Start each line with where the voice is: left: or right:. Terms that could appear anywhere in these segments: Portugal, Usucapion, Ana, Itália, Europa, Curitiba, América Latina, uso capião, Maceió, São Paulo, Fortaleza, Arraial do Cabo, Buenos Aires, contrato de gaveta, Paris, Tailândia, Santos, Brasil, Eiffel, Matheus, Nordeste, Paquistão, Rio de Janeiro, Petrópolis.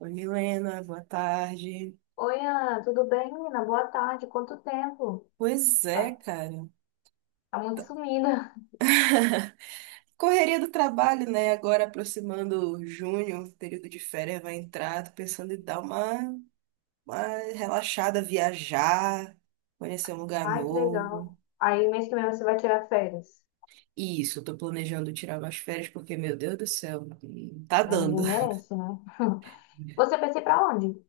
right: Oi, Milena, boa tarde.
left: Oi, Ana, tudo bem, menina? Boa tarde. Quanto tempo?
right: Pois é,
left: Tá,
right: cara.
left: tá muito sumida.
right: Correria do trabalho, né? Agora aproximando junho, período de férias vai entrar. Tô pensando em dar uma relaxada, viajar, conhecer um lugar
left: Ai, que
right: novo.
left: legal. Aí, mês que vem você vai tirar férias.
right: E isso, eu tô planejando tirar umas férias porque, meu Deus do céu, tá
left: Né? Ninguém
right: dando.
left: merece, né? Você pensa em ir pra onde?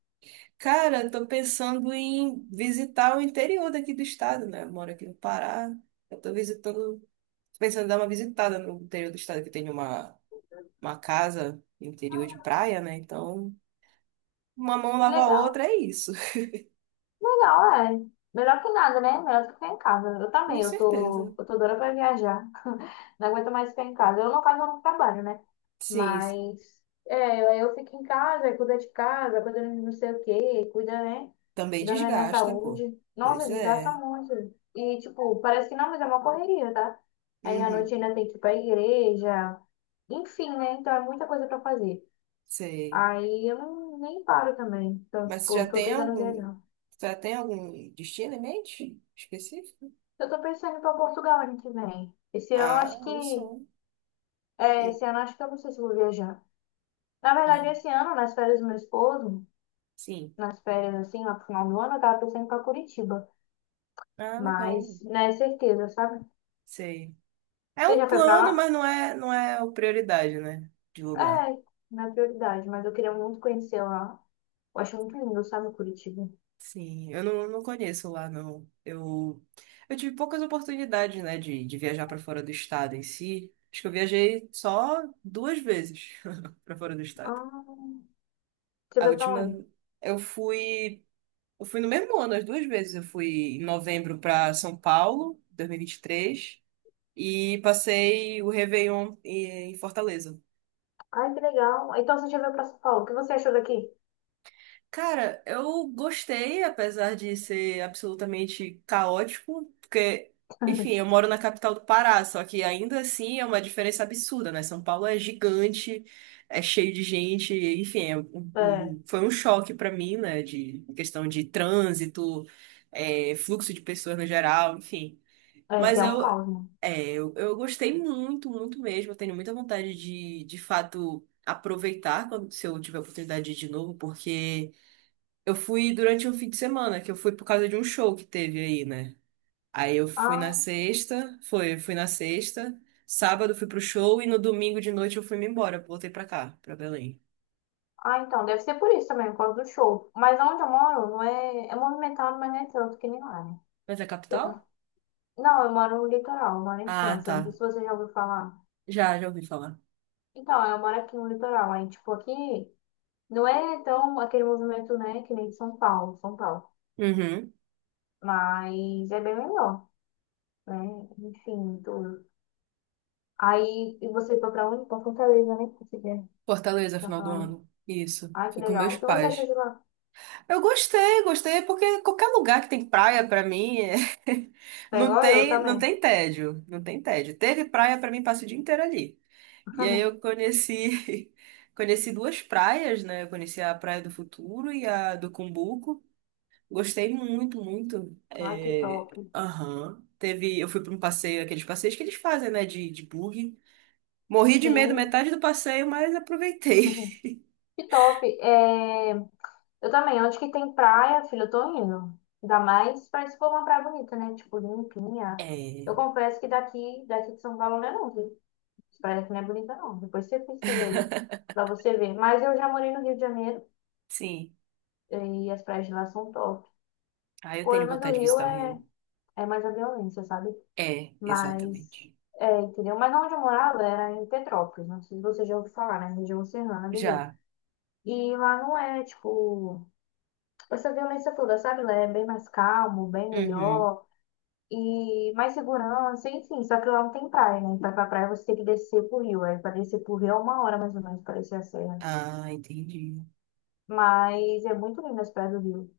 right: Cara, eu tô pensando em visitar o interior daqui do estado, né? Eu moro aqui no Pará. Eu tô visitando, tô pensando em dar uma visitada no interior do estado, que tem uma casa no interior de praia, né? Então, uma mão lava a
left: Legal.
right: outra, é isso.
left: Legal, é. Melhor que nada, né? Melhor do que ficar em casa. Eu
right: Com
left: também, eu tô,
right: certeza.
left: eu tô doida pra viajar. Não aguento mais ficar em casa. Eu, no caso, eu não trabalho, né?
right: Sim, sim.
left: Mas é, aí eu fico em casa, aí cuido de casa, cuido de não sei o quê, cuida, né?
right: Também
left: Cuidando da minha
right: desgasta, pô.
left: saúde. Nossa,
right: Pois
left: desgraça
right: é.
left: muito. E, tipo, parece que não, mas é uma correria, tá? Aí à noite
right: Uhum.
left: ainda tem que ir pra igreja. Enfim, né? Então é muita coisa pra fazer.
right: Sei.
left: Aí eu não, nem paro também. Então,
right: Mas você
left: tipo, eu
right: já
left: tô
right: tem
left: tentando
right: algum,
left: viajar.
right: você já tem algum destino em mente específico?
left: Eu tô pensando em ir pra Portugal ano que vem. Esse ano eu
right: Ah,
left: acho que.
right: eu sou.
left: É,
right: Hum.
left: esse ano eu acho que eu não sei se eu vou viajar. Na
right: Ah,
left: verdade, esse ano, nas férias do meu esposo,
right: sim.
left: nas férias assim, lá pro final do ano, eu tava pensando em ir pra Curitiba.
right: Ah,
left: Mas
right: legal.
left: não é certeza, sabe?
right: Sei. É
left: Você
right: um
left: já foi pra
right: plano,
left: lá?
right: mas não é a prioridade, né? De
left: É,
right: lugar.
left: não é prioridade, mas eu queria muito conhecer lá. Eu acho muito lindo, sabe, Curitiba.
right: Sim, eu não conheço lá, não. Eu tive poucas oportunidades, né, de viajar para fora do estado em si. Acho que eu viajei só duas vezes para fora do estado.
left: Ah, você
right: A
left: foi pra onde?
right: última, eu fui, eu fui no mesmo ano, as duas vezes. Eu fui em novembro para São Paulo, 2023, e 23, e passei o Réveillon em Fortaleza.
left: Ai, que legal. Então você já veio pra São Paulo. O que você achou daqui?
right: Cara, eu gostei, apesar de ser absolutamente caótico, porque, enfim, eu moro na capital do Pará, só que ainda assim é uma diferença absurda, né? São Paulo é gigante, é cheio de gente, enfim,
left: É,
right: foi um choque pra mim, né? De questão de trânsito, é, fluxo de pessoas no geral, enfim.
left: é, que
right: Mas
left: é um
right: eu,
left: caos, né?
right: é, eu, eu gostei muito, muito mesmo. Eu tenho muita vontade de fato, aproveitar quando, se eu tiver a oportunidade de ir de novo, porque. Eu fui durante um fim de semana, que eu fui por causa de um show que teve aí, né? Aí eu fui na
left: Ah,
right: sexta, foi, fui na sexta, sábado fui pro show e no domingo de noite eu fui me embora, voltei pra cá, pra Belém.
left: ah, então, deve ser por isso também, por causa do show. Mas onde eu moro, não é, é movimentado, mas não é tanto que nem lá, né?
right: Mas é
left: Eu
right: capital?
left: Não, eu moro no litoral, eu moro em
right: Ah,
left: Santos. Eu não sei se
right: tá.
left: você já ouviu falar.
right: Já, já ouvi falar.
left: Então, eu moro aqui no litoral. Aí, tipo, aqui não é tão aquele movimento, né, que nem de São Paulo, São Paulo.
right: Uhum.
left: Mas é bem melhor, né? Enfim, tudo. Aí, e você foi pra onde? Pra Fortaleza, né? Você já
right: Fortaleza,
left: tinha
right: final do
left: falado.
right: ano. Isso.
left: Ai, que
right: Fui com
left: legal.
right: meus
left: O que você achou
right: pais.
left: de lá?
right: Eu gostei, gostei, porque qualquer lugar que tem praia pra mim é...
left: Foi
right: não
left: igual eu
right: tem, não
left: também.
right: tem tédio, não tem tédio. Teve praia pra mim, passo o dia inteiro ali. E aí eu conheci, conheci duas praias, né? Eu conheci a Praia do Futuro e a do Cumbuco. Gostei muito, muito.
left: Ai, que
right: É,
left: top.
right: aham. Teve, eu fui para um passeio, aqueles passeios que eles fazem, né? De buggy. Morri de medo
left: Sim.
right: metade do passeio, mas aproveitei.
left: Que top. É... Eu também, onde que tem praia, filho, eu tô indo. Ainda mais pra se for uma praia bonita, né? Tipo, limpinha.
right: É,
left: Eu confesso que daqui de São Paulo não é não, viu? As praias aqui não é bonita não. Depois você pesquisa aí, pra você ver. Mas eu já morei no Rio de Janeiro
right: sim.
left: e as praias de lá são top. O
right: Ah, eu tenho
left: problema
right: vontade
left: do
right: de
left: Rio
right: visitar o
left: é,
right: Rio.
left: é mais a violência, sabe?
right: É,
left: Mas,
right: exatamente.
left: é, entendeu? Mas onde eu morava era em Petrópolis, não sei se você já ouviu falar, né? Região Serrana do Rio.
right: Já.
left: E lá não é, tipo... essa violência toda, sabe? Lá é bem mais calmo, bem
right: Uhum.
left: melhor e mais segurança, enfim. Só que lá não tem praia, né? Pra ir pra praia você tem que descer pro rio. Aí pra descer pro rio é uma hora mais ou menos pra descer a serra.
right: Ah, entendi.
left: Mas é muito lindo as praias do rio,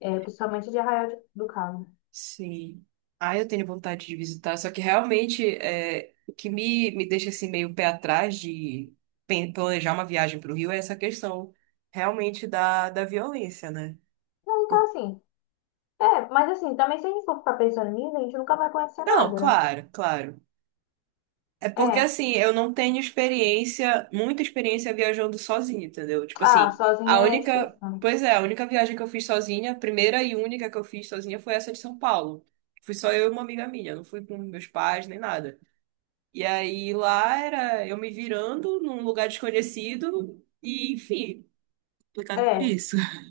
left: é, principalmente de Arraial de- do Cabo.
right: Sim. Ah, eu tenho vontade de visitar, só que realmente é, o que me deixa assim meio pé atrás de planejar uma viagem para o Rio é essa questão realmente da violência, né?
left: Não, então
right: Por-
left: assim, é, mas assim, também se a gente for ficar pensando nisso, a gente nunca vai conhecer
right: Não,
left: nada, né?
right: claro, claro. É porque
left: É,
right: assim, eu não tenho experiência, muita experiência viajando sozinha, entendeu? Tipo
left: ah,
right: assim, a
left: sozinha é
right: única,
left: difícil, né?
right: pois é, a única viagem que eu fiz sozinha, a primeira e única que eu fiz sozinha foi essa de São Paulo. Fui só eu e uma amiga minha, não fui com meus pais nem nada. E aí lá era eu me virando num lugar desconhecido e, enfim, complicado por
left: É,
right: isso.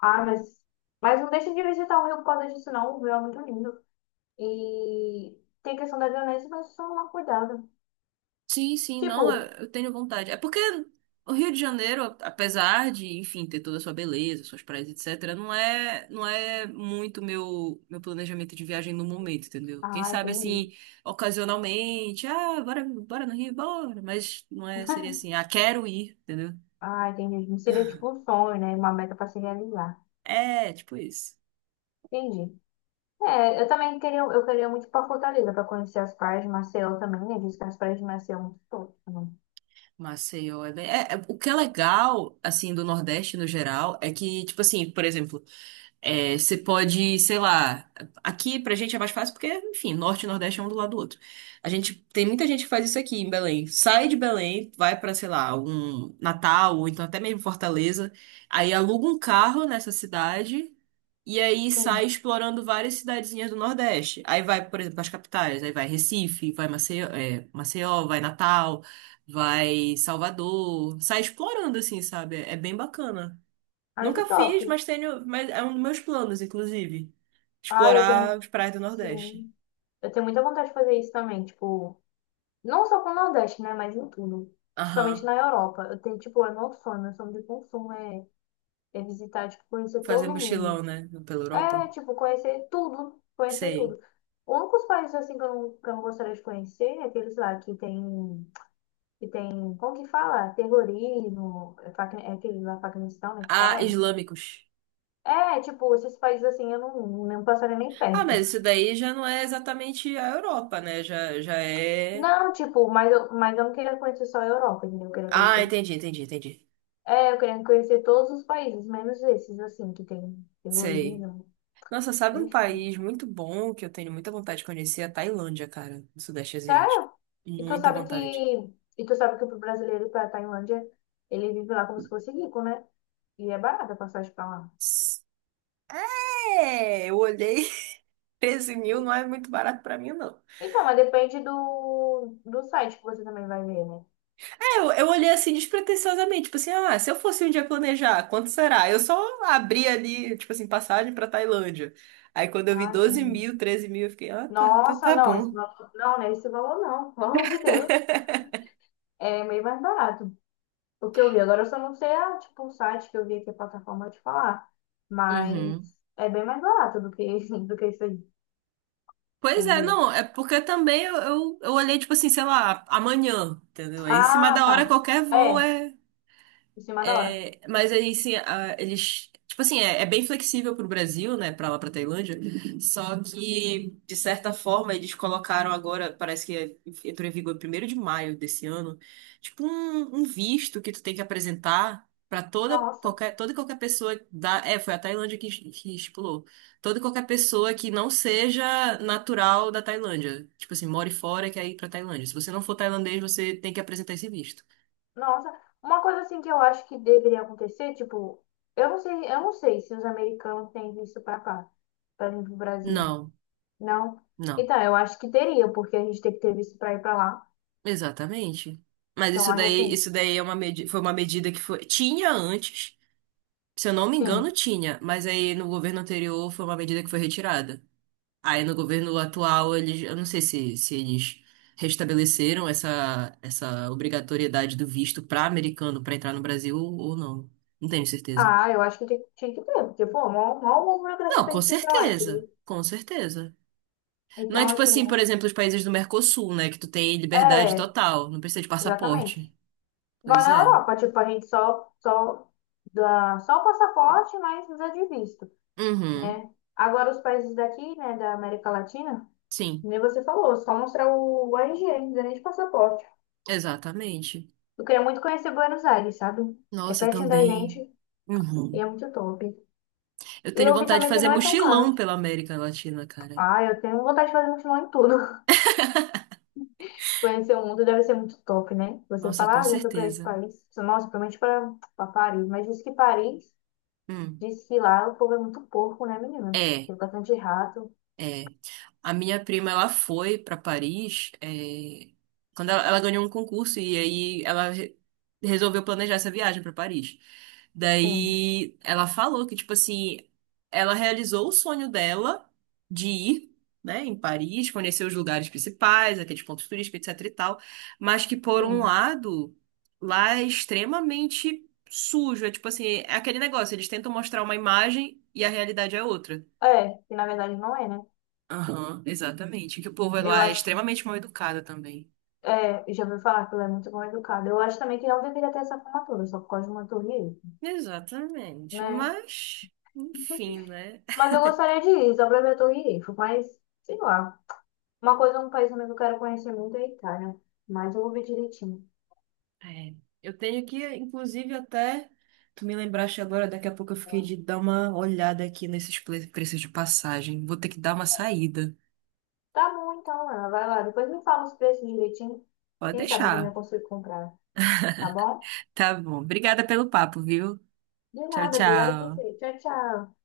left: ah, mas não deixa de visitar o rio por causa disso, não. O rio é muito lindo. E tem a questão da violência, mas só tomar cuidado.
right: Sim, sim, não, eu,
left: Tipo,
right: eu tenho vontade. É porque o Rio de Janeiro, apesar de, enfim, ter toda a sua beleza, suas praias, etc., não é, não é muito meu planejamento de viagem no momento, entendeu? Quem
left: ah,
right: sabe
left: entendi.
right: assim, ocasionalmente, ah, bora, bora no Rio, bora, mas não é, seria assim, ah, quero ir, entendeu?
left: Ah, entendi. Não seria tipo um sonho, né? Uma meta pra se realizar.
right: É, tipo isso.
left: Entendi. É, eu também queria, eu queria muito ir pra Fortaleza pra conhecer as praias de Maceió também, né? Diz que as praias de Maceió são muito top, né?
right: Maceió é, o que é legal assim do Nordeste no geral é que tipo assim por exemplo é, você pode sei lá aqui pra gente é mais fácil porque enfim Norte e Nordeste é um do lado do outro a gente tem muita gente que faz isso aqui em Belém sai de Belém vai pra, sei lá um Natal ou então até mesmo Fortaleza aí aluga um carro nessa cidade e aí sai
left: Sim.
right: explorando várias cidadezinhas do Nordeste. Aí vai, por exemplo, as capitais. Aí vai Recife, vai Maceió, é, Maceió, vai Natal, vai Salvador. Sai explorando, assim, sabe? É bem bacana.
left: Ai, que
right: Nunca
left: top.
right: fiz, mas tenho, mas é um dos meus planos, inclusive.
left: Ah, eu tenho,
right: Explorar as praias do Nordeste.
left: sim. Eu tenho muita vontade de fazer isso também, tipo, não só com o Nordeste, né? Mas em tudo. Principalmente
right: Aham.
left: na Europa. Eu tenho, tipo, é meu sonho de consumo é, é visitar, tipo, conhecer
right: Fazer
left: todo
right: mochilão,
left: mundo.
right: né? Pela Europa.
left: É, tipo, conhecer tudo, conhecer
right: Sei.
left: tudo. O único dos países assim que eu não gostaria de conhecer é aqueles lá que tem, como que fala? Terrorismo, é, Paqui- é aquele lá Paquistão, né, que
right: Ah,
left: fala?
right: islâmicos.
left: É, tipo, esses países assim eu não, não passaria nem
right: Ah,
left: perto.
right: mas isso daí já não é exatamente a Europa, né? Já, já é.
left: Não, tipo, mas eu não queria conhecer só a Europa, entendeu? Eu queria
right: Ah,
left: conhecer,
right: entendi, entendi, entendi.
left: é, eu queria conhecer todos os países, menos esses assim que tem
right: Sei.
left: terrorismo,
right: Nossa, sabe um país muito bom que eu tenho muita vontade de conhecer? É a Tailândia, cara, do Sudeste Asiático.
left: Sério? E tu
right: Muita
left: sabe que,
right: vontade.
left: e tu sabe que pro brasileiro para Tailândia, ele vive lá como se fosse rico, né? E é barata a passagem pra lá.
right: É, eu olhei, 13 mil não é muito barato pra mim, não.
left: Então, mas depende do, do site que você também vai ver, né?
right: É, eu olhei assim despretensiosamente, tipo assim, ah, se eu fosse um dia planejar, quanto será? Eu só abri ali, tipo assim, passagem pra Tailândia. Aí quando eu vi
left: Ah,
right: 12
left: entendi.
right: mil, 13 mil, eu fiquei, ah,
left: Nossa,
right: tá
left: não, esse
right: bom.
left: valor não, né? Esse valor não, pelo amor de Deus. É meio mais barato. O que eu vi. Agora eu só não sei a, tipo, o site que eu vi aqui, a plataforma de falar. Mas
right: Uhum.
left: é bem mais barato do que, do que isso aí.
right: Pois é,
left: Entendeu?
right: não, é porque também eu olhei, tipo assim, sei lá, amanhã, entendeu? Aí em cima
left: Ah,
right: da hora
left: tá.
right: qualquer voo.
left: É, em cima da hora.
right: É, mas aí, assim, eles. Tipo assim, é bem flexível pro Brasil, né? Pra lá, pra Tailândia. Só que, de certa forma, eles colocaram agora, parece que é- entrou em vigor 1º de maio desse ano, tipo um, um visto que tu tem que apresentar pra toda,
left: Nossa.
right: qualquer, toda e qualquer pessoa da. É, foi a Tailândia que estipulou. Toda e qualquer pessoa que não seja natural da Tailândia. Tipo assim, more fora e quer ir pra Tailândia. Se você não for tailandês, você tem que apresentar esse visto.
left: Nossa, uma coisa assim que eu acho que deveria acontecer, tipo, eu não sei se os americanos têm visto pra cá, pra vir pro Brasil.
right: Não.
left: Não?
right: Não.
left: Então, eu acho que teria, porque a gente tem que ter visto pra ir pra lá.
right: Exatamente. Mas
left: Então, eu acho assim,
right: isso daí é uma medi foi uma medida que foi, tinha antes, se eu não me engano,
left: sim.
right: tinha, mas aí no governo anterior foi uma medida que foi retirada. Aí no governo atual, eles, eu não sei se eles restabeleceram essa obrigatoriedade do visto para americano para entrar no Brasil ou não. Não tenho certeza.
left: Ah, eu acho que tem- tinha que ter, porque, pô, mó, mó uma burocracia
right: Não,
left: pra
right: com
left: gente ir pra lá,
right: certeza.
left: entendeu?
right: Com certeza. Não é
left: Então,
right: tipo
left: assim,
right: assim, por exemplo, os países do Mercosul, né? Que tu tem liberdade
left: é,
right: total, não precisa de
left: exatamente.
right: passaporte.
left: Igual
right: Pois
left: na
right: é.
left: Europa, tipo, a gente só, só dá só o passaporte, mas precisa de visto,
right: Uhum.
left: né? Agora, os países daqui, né, da América Latina,
right: Sim.
left: Nem você falou, só mostrar o RG, não precisa nem de passaporte.
right: Exatamente.
left: Eu queria muito conhecer Buenos Aires, sabe? É
right: Nossa, eu
left: pertinho da gente
right: também.
left: e
right: Uhum.
left: é muito top.
right: Eu
left: E
right: tenho
left: eu vi
right: vontade de
left: também que
right: fazer
left: não é tão caro.
right: mochilão pela América Latina, cara.
left: Ah, eu tenho vontade de fazer mochilão em tudo. Conhecer o mundo deve ser muito top, né? Você
right: Nossa, com
left: fala, ah, já fui pra esse
right: certeza.
left: país. Nossa, provavelmente pra, pra Paris. Mas diz que Paris,
right: Hum.
left: diz que lá o povo é muito porco, né, menina?
right: É.
left: Tem bastante rato.
right: É, a minha prima ela foi para Paris quando ela ganhou um concurso e aí ela resolveu planejar essa viagem para Paris.
left: Tem,
right: Daí ela falou que tipo assim ela realizou o sonho dela de ir, né, em Paris, conhecer os lugares principais, aqueles pontos turísticos, etc e tal, mas que por um
left: tem.
right: lado lá é extremamente sujo, é tipo assim é aquele negócio eles tentam mostrar uma imagem e a realidade é outra.
left: É, que na verdade não é, né?
right: Aham, exatamente. Que o povo
left: Eu
right: lá é
left: acho.
right: extremamente mal educado também.
left: É, já ouvi falar que ela é muito mal educada. Eu acho também que não deveria ter essa formatura, só por causa de uma torre Eiffel,
right: Exatamente.
left: né?
right: Mas, enfim, né?
left: Mas eu gostaria de ir, só pra ver a torre Eiffel, mas, sei lá. Uma coisa, um país também que eu quero conhecer muito é a Itália, mas eu vou ver direitinho.
right: É, eu tenho que, inclusive, até. Tu me lembraste agora, daqui a pouco eu fiquei de dar uma olhada aqui nesses preços de passagem. Vou ter que dar uma saída.
left: Tá bom, então, Ana, vai lá. Depois me fala os preços direitinho.
right: Pode
left: Quem sabe eu também
right: deixar.
left: consigo comprar, tá bom?
right: Tá bom. Obrigada pelo papo, viu?
left: De
right: Tchau,
left: nada, obrigada a
right: tchau.
left: você. Tchau, tchau.